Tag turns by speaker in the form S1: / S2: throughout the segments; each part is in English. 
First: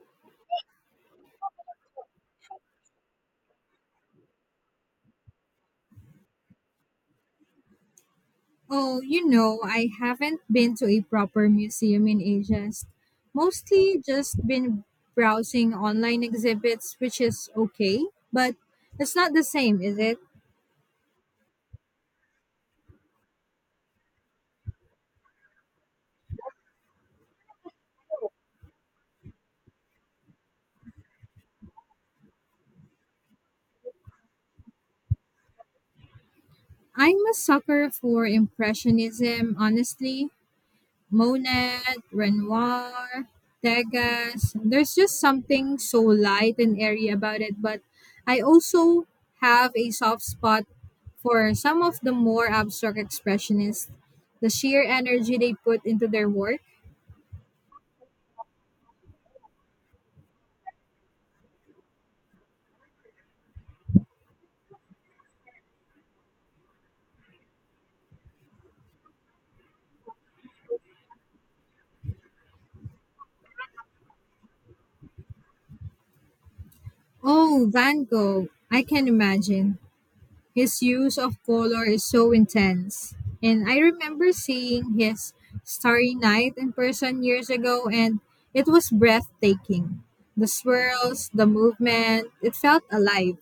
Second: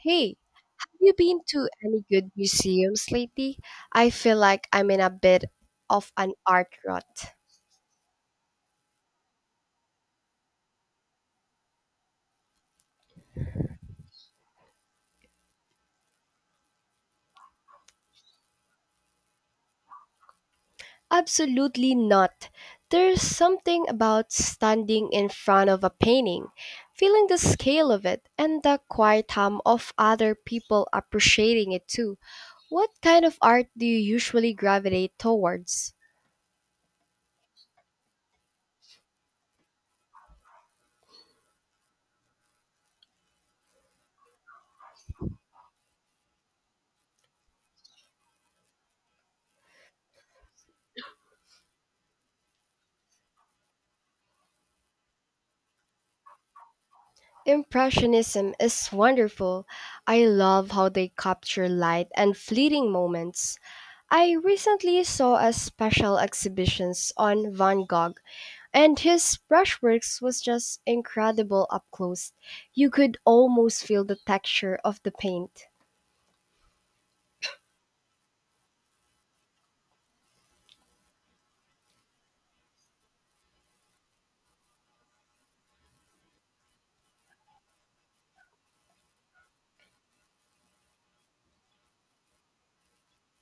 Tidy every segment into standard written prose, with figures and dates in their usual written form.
S1: Hey, have you been to any good museums lately? I feel like I'm in a bit of an art rut.
S2: Oh, you know, I haven't been to a proper museum in ages. Mostly just been browsing online exhibits, which is okay, but it's not the same, is it?
S1: Absolutely not. There's something about standing in front of a painting, feeling the scale of it, and the quiet hum of other people appreciating it too. What kind of art do you usually gravitate towards?
S2: I'm a sucker for Impressionism, honestly. Monet, Renoir, Degas. There's just something so light and airy about it, but I also have a soft spot for some of the more abstract expressionists. The sheer energy they put into their work.
S1: Impressionism is wonderful. I love how they capture light and fleeting moments. I recently saw a special exhibitions on Van Gogh and his brushworks was just incredible up close. You could almost feel the texture of the paint.
S2: Oh, Van Gogh, I can imagine. His use of color is so intense. And I remember seeing his Starry Night in person years ago, and it was breathtaking. The swirls, the movement, it felt alive.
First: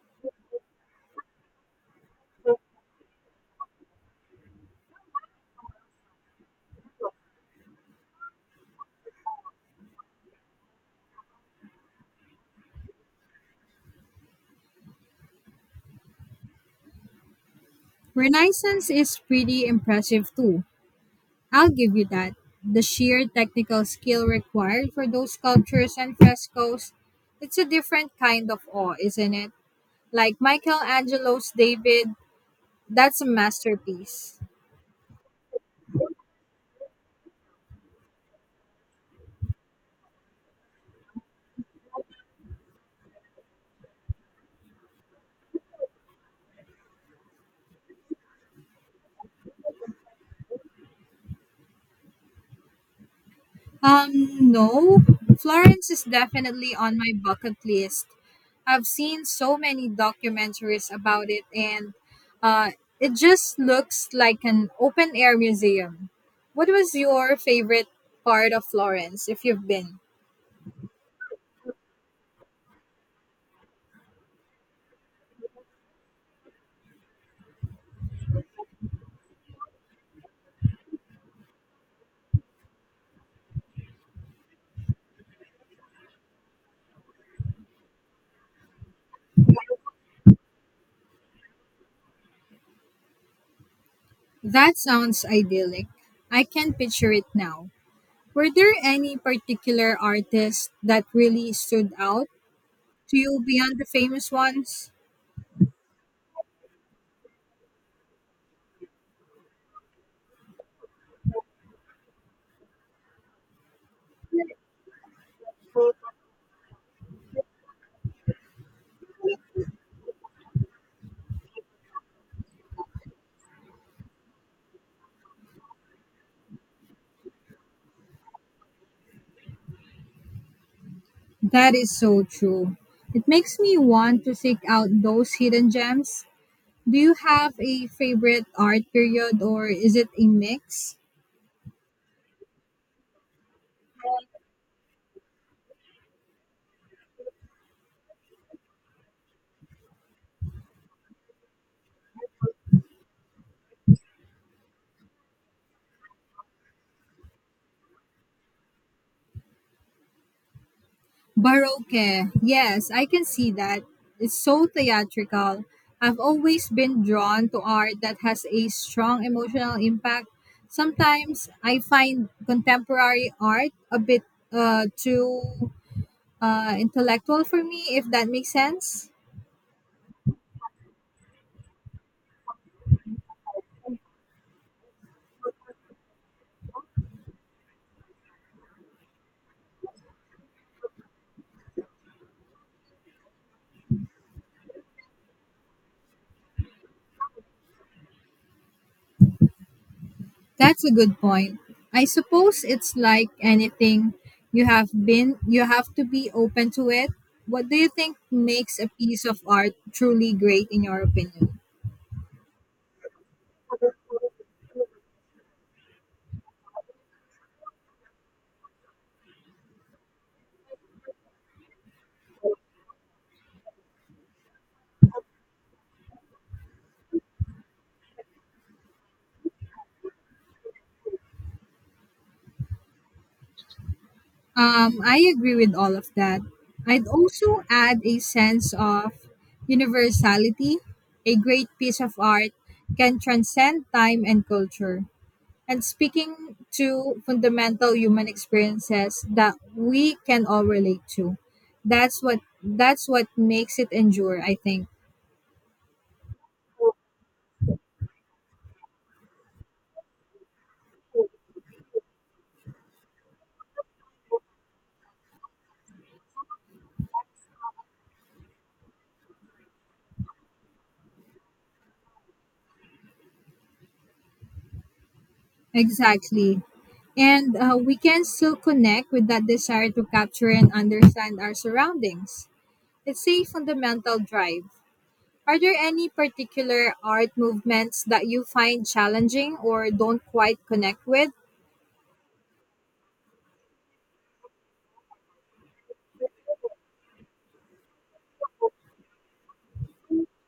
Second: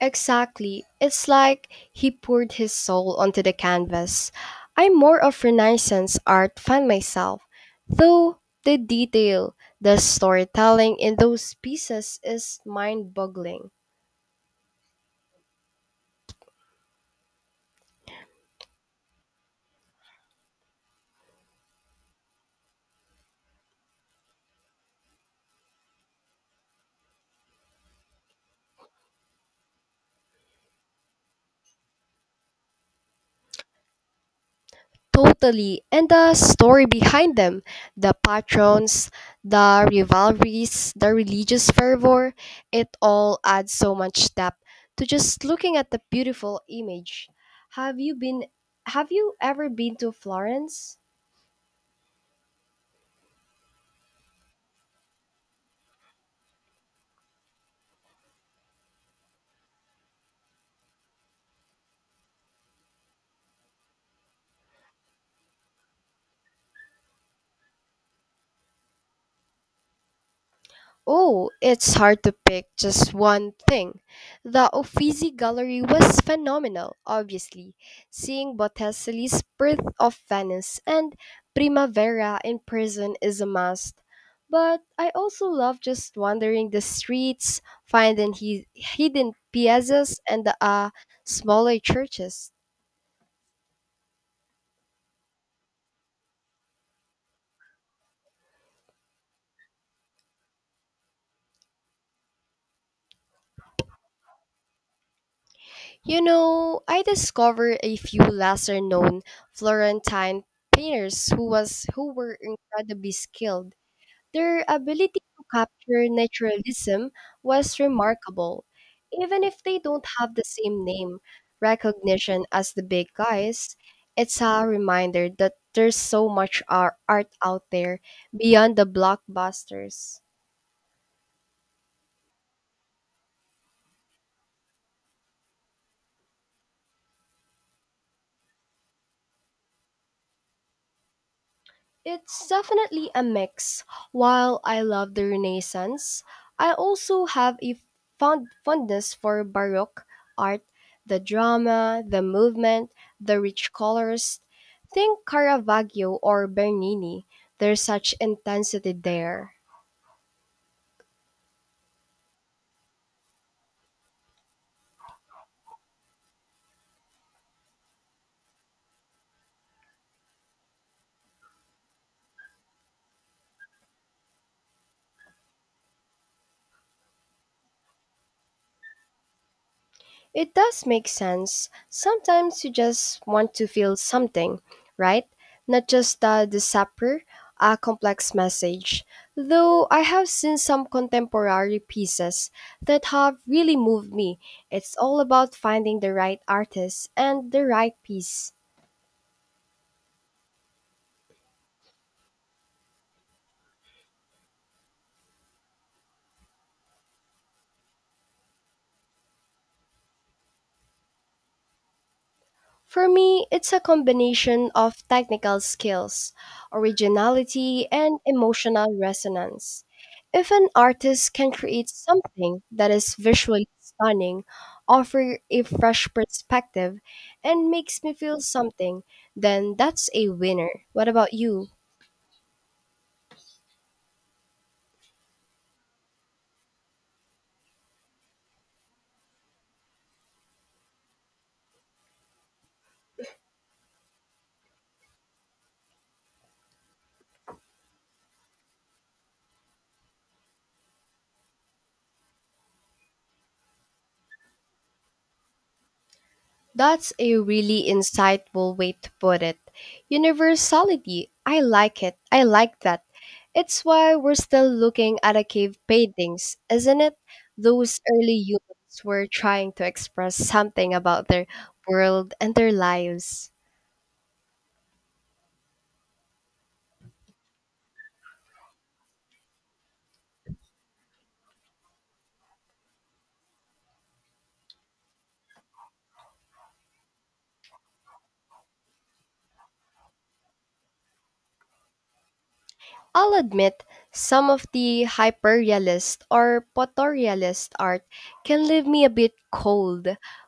S1: Exactly. It's like he poured his soul onto the canvas. I'm more of Renaissance art fan myself, though the detail, the storytelling in those pieces is mind-boggling.
S2: Renaissance is pretty impressive too. I'll give you that. The sheer technical skill required for those sculptures and frescoes, it's a different kind of awe, isn't it? Like Michelangelo's David, that's a masterpiece.
S1: Totally. And the story behind them, the patrons, the rivalries, the religious fervor, it all adds so much depth to just looking at the beautiful image. Have you been have you ever been to Florence?
S2: No, Florence is definitely on my bucket list. I've seen so many documentaries about it, and uh, it just looks like an open air museum. What was your favorite part of Florence if you've been?
S1: Oh, it's hard to pick just one thing. The Uffizi Gallery was phenomenal, obviously. Seeing Botticelli's Birth of Venice and Primavera in person is a must. But I also love just wandering the streets, finding hidden piazzas and smaller churches.
S2: That sounds idyllic. I can picture it now. Were there any particular artists that really stood out to you beyond the famous ones?
S1: You know, I discovered a few lesser known Florentine painters who were incredibly skilled. Their ability to capture naturalism was remarkable. Even if they don't have the same name recognition as the big guys, it's a reminder that there's so much art out there beyond the blockbusters.
S2: That is so true. It makes me want to seek out those hidden gems. Do you have a favorite art period or is it a mix?
S1: It's definitely a mix. While I love the Renaissance, I also have a fondness for Baroque art, the drama, the movement, the rich colors. Think Caravaggio or Bernini. There's such intensity there.
S2: Baroque. Yes, I can see that. It's so theatrical. I've always been drawn to art that has a strong emotional impact. Sometimes I find contemporary art a bit too intellectual for me, if that makes sense.
S1: It does make sense. Sometimes you just want to feel something, right? Not just the sapper, a complex message. Though I have seen some contemporary pieces that have really moved me. It's all about finding the right artist and the right piece.
S2: That's a good point. I suppose it's like anything you have to be open to it. What do you think makes a piece of art truly great in your opinion?
S1: For me, it's a combination of technical skills, originality, and emotional resonance. If an artist can create something that is visually stunning, offer a fresh perspective, and makes me feel something, then that's a winner. What about you?
S2: I agree with all of that. I'd also add a sense of universality. A great piece of art can transcend time and culture. And speaking to fundamental human experiences that we can all relate to. That's what makes it endure, I think.
S1: That's a really insightful way to put it. Universality. I like it. I like that. It's why we're still looking at a cave paintings, isn't it? Those early humans were trying to express something about their world and their lives.
S2: Exactly. And we can still connect with that desire to capture and understand our surroundings. It's a fundamental drive. Are there any particular art movements that you find challenging or don't quite connect with?
S1: I'll admit, some of the hyperrealist or photorealist art can leave me a bit cold.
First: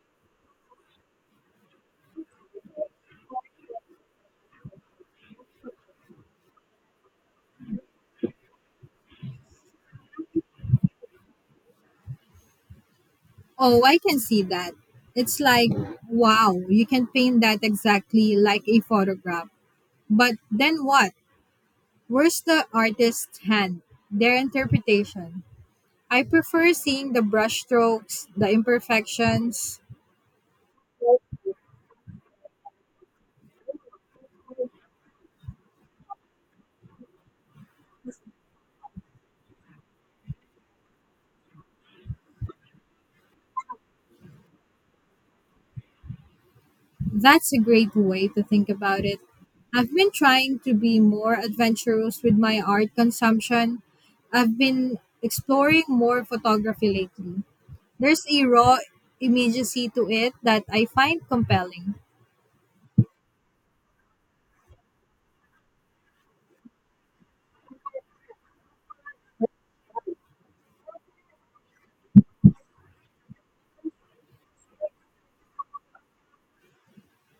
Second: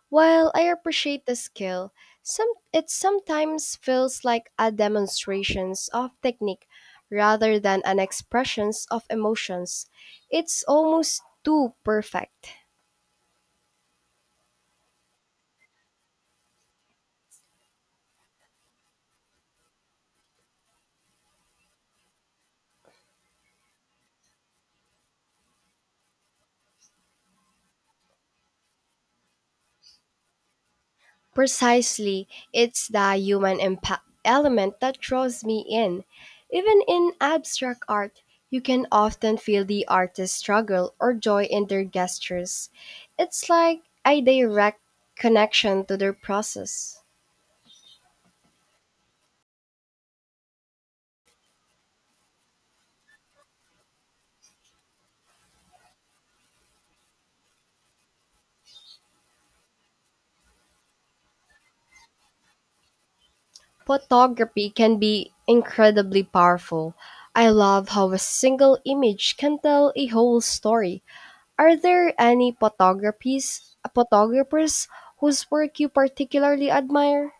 S1: While I appreciate the skill, some it sometimes feels like a demonstrations of technique rather than an expressions of emotions. It's almost too perfect.
S2: Oh, I can see that. It's like, wow, you can paint that exactly like a photograph. But then what? Where's the artist's hand? Their interpretation. I prefer seeing the brushstrokes, the imperfections.
S1: Precisely, it's the human impact element that draws me in. Even in abstract art, you can often feel the artist's struggle or joy in their gestures. It's like a direct connection to their process.
S2: That's a great way to think about it. I've been trying to be more adventurous with my art consumption. I've been exploring more photography lately. There's a raw immediacy to it that I find compelling.
S1: Photography can be incredibly powerful. I love how a single image can tell a whole story. Are there any photographers whose work you particularly admire?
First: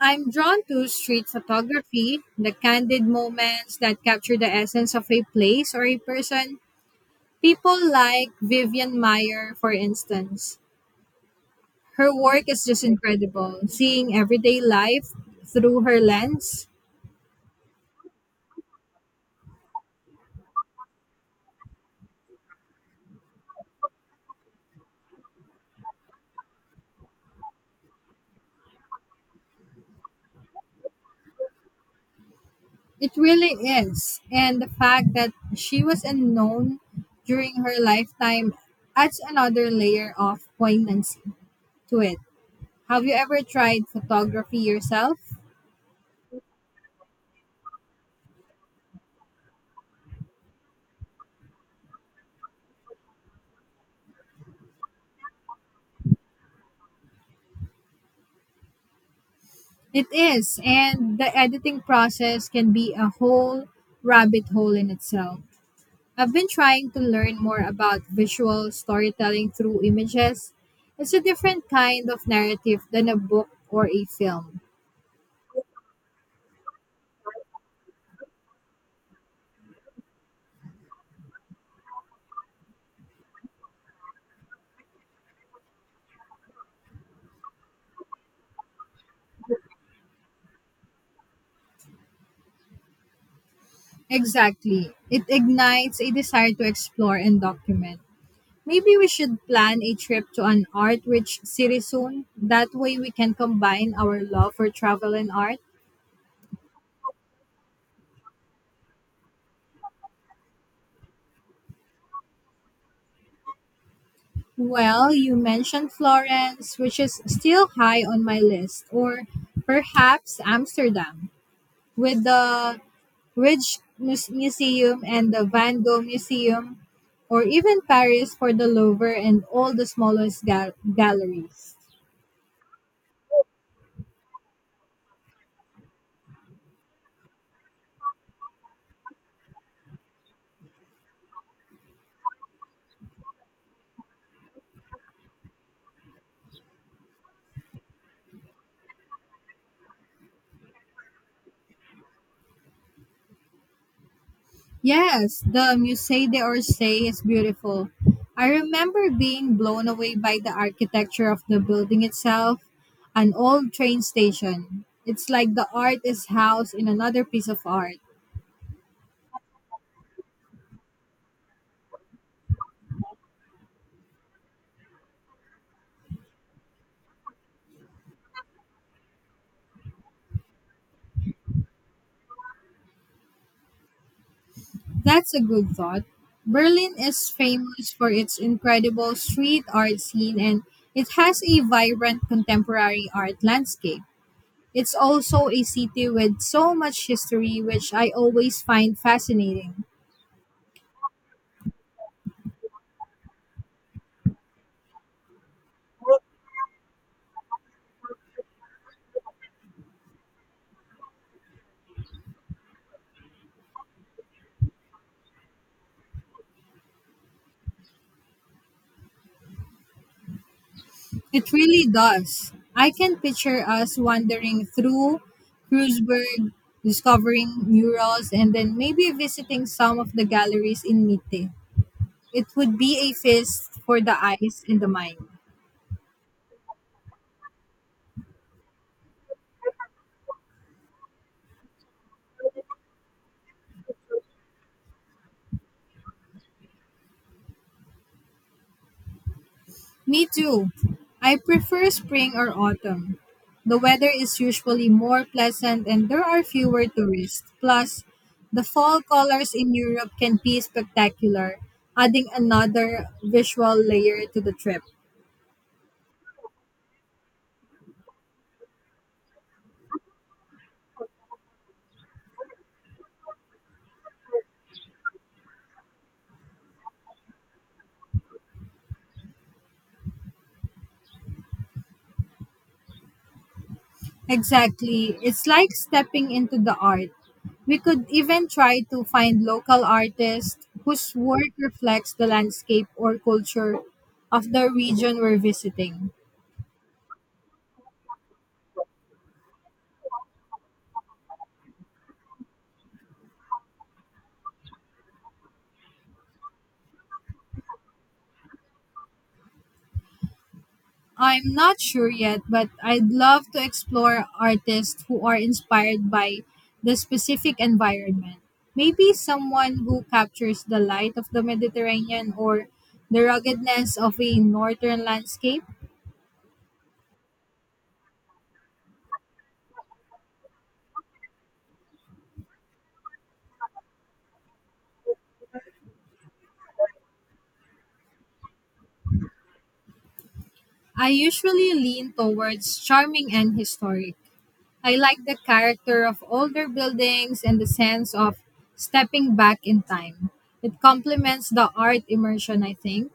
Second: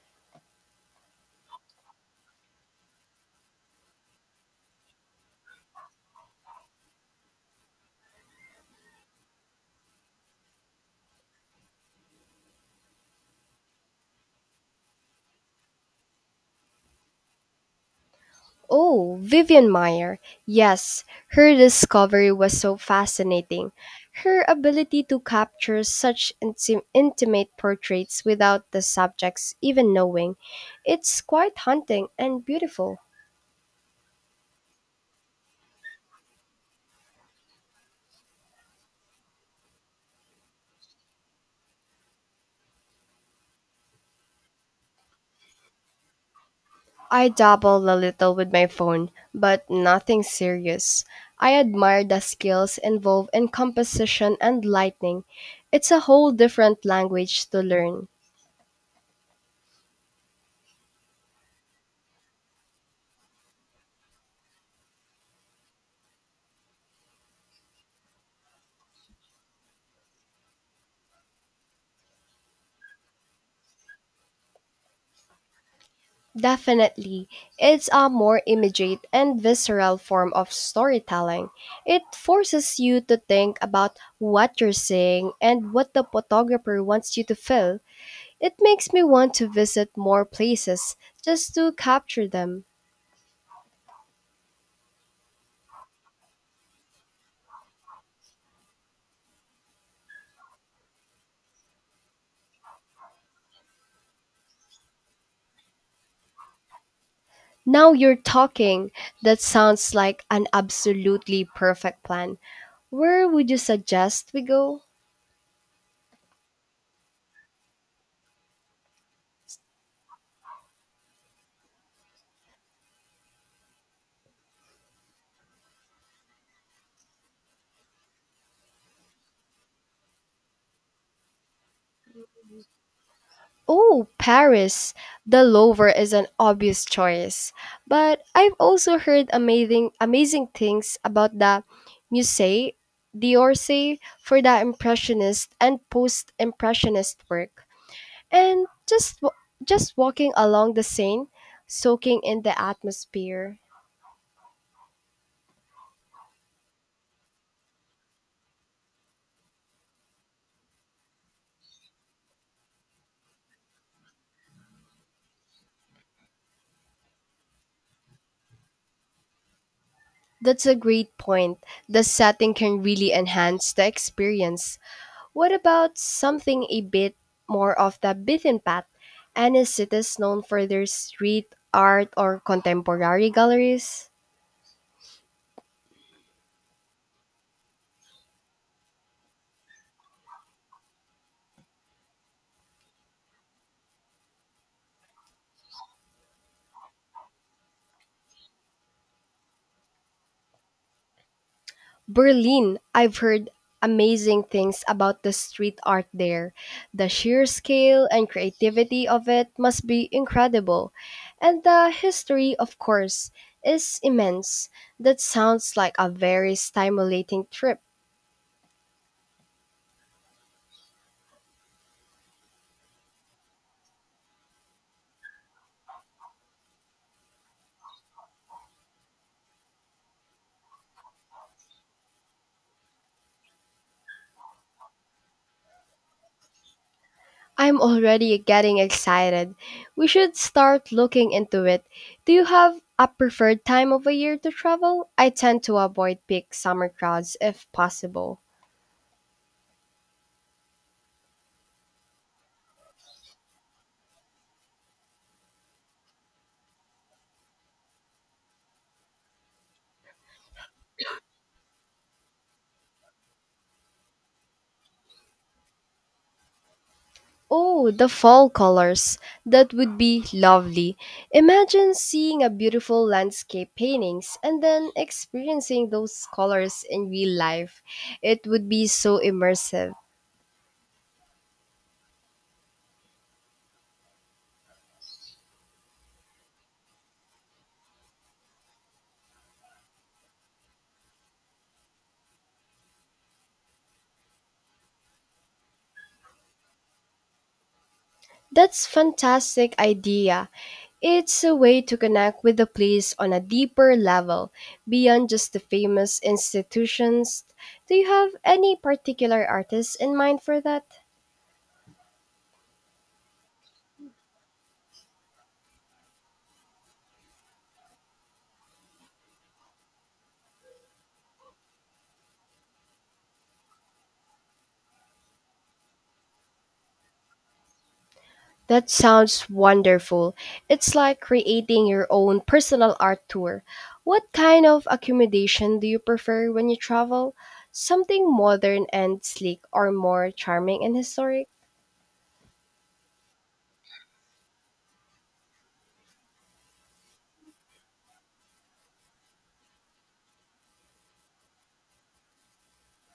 S2: I'm drawn to street photography, the candid moments that capture the essence of a place or a person. People like Vivian Meyer, for instance. Her work is just incredible, seeing everyday life through her lens.
S1: Oh, Vivian Meyer. Yes, her discovery was so fascinating. Her ability to capture such intimate portraits without the subjects even knowing. It's quite haunting and beautiful.
S2: It really is. And the fact that she was unknown during her lifetime adds another layer of poignancy to it. Have you ever tried photography yourself?
S1: I dabble a little with my phone, but nothing serious. I admire the skills involved in composition and lighting. It's a whole different language to learn.
S2: It is, and the editing process can be a whole rabbit hole in itself. I've been trying to learn more about visual storytelling through images. It's a different kind of narrative than a book or a film.
S1: Definitely. It's a more immediate and visceral form of storytelling. It forces you to think about what you're seeing and what the photographer wants you to feel. It makes me want to visit more places just to capture them.
S2: Exactly. It ignites a desire to explore and document. Maybe we should plan a trip to an art rich city soon. That way we can combine our love for travel and art.
S1: Now you're talking. That sounds like an absolutely perfect plan. Where would you suggest we go?
S2: Well, you mentioned Florence, which is still high on my list, or perhaps Amsterdam with the Museum and the Van Gogh Museum, or even Paris for the Louvre and all the smallest galleries.
S1: Oh, Paris! The Louvre is an obvious choice, but I've also heard amazing things about the Musée d'Orsay for the impressionist and post-impressionist work. And just just walking along the Seine, soaking in the atmosphere.
S2: Yes, the Musée d'Orsay is beautiful. I remember being blown away by the architecture of the building itself, an old train station. It's like the art is housed in another piece of art.
S1: That's a great point. The setting can really enhance the experience. What about something a bit more of the beaten path? Any cities known for their street art or contemporary galleries?
S2: That's a good thought. Berlin is famous for its incredible street art scene and it has a vibrant contemporary art landscape. It's also a city with so much history, which I always find fascinating.
S1: Berlin, I've heard amazing things about the street art there. The sheer scale and creativity of it must be incredible. And the history, of course, is immense. That sounds like a very stimulating trip.
S2: It really does. I can picture us wandering through Kreuzberg, discovering murals, and then maybe visiting some of the galleries in Mitte. It would be a feast for the eyes and the mind.
S1: I'm already getting excited. We should start looking into it. Do you have a preferred time of a year to travel? I tend to avoid peak summer crowds if possible.
S2: Me too. I prefer spring or autumn. The weather is usually more pleasant and there are fewer tourists. Plus, the fall colors in Europe can be spectacular, adding another visual layer to the trip.
S1: Oh, the fall colors. That would be lovely. Imagine seeing a beautiful landscape paintings and then experiencing those colors in real life. It would be so immersive.
S2: Exactly. It's like stepping into the art. We could even try to find local artists whose work reflects the landscape or culture of the region we're visiting.
S1: That's fantastic idea. It's a way to connect with the place on a deeper level, beyond just the famous institutions. Do you have any particular artists in mind for that?
S2: I'm not sure yet, but I'd love to explore artists who are inspired by the specific environment. Maybe someone who captures the light of the Mediterranean or the ruggedness of a northern landscape.
S1: That sounds wonderful. It's like creating your own personal art tour. What kind of accommodation do you prefer when you travel? Something modern and sleek or more charming and
S2: I
S1: historic?
S2: usually lean towards charming and historic. I like the character of older buildings and the sense of stepping back in time. It complements the art immersion, I think.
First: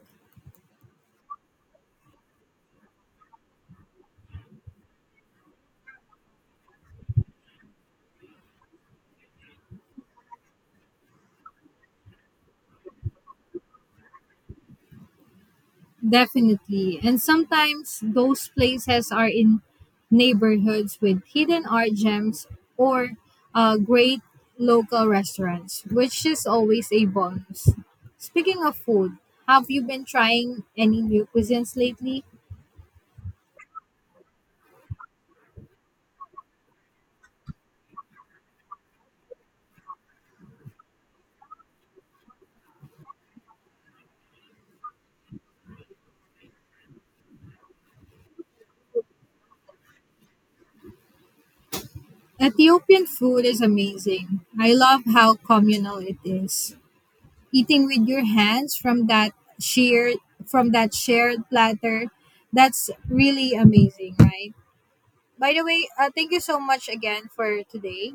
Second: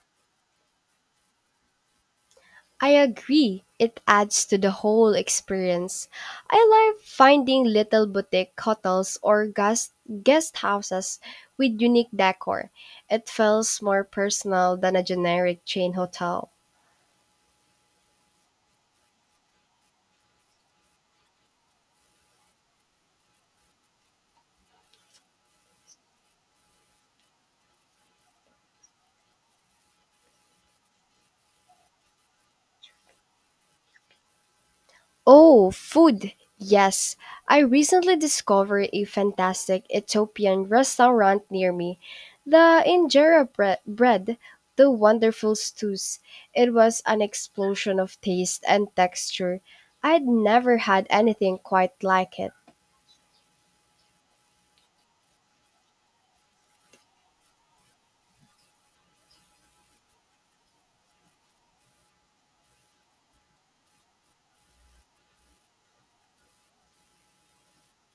S1: I agree. It adds to the whole experience. I love finding little boutique hotels or guest houses with unique decor. It feels more personal than a generic chain hotel.
S2: Definitely. And sometimes those places are in neighborhoods with hidden art gems or great local restaurants, which is always a bonus. Speaking of food, have you been trying any new cuisines lately?
S1: Oh, food! Yes, I recently discovered a fantastic Ethiopian restaurant near me. The injera bread, the wonderful stews. It was an explosion of taste and texture. I'd never had anything quite like it.
S2: Ethiopian food is amazing. I love how communal it is. Eating with your hands from that shared shared platter, that's really amazing, right? By the way, thank you so much again for today.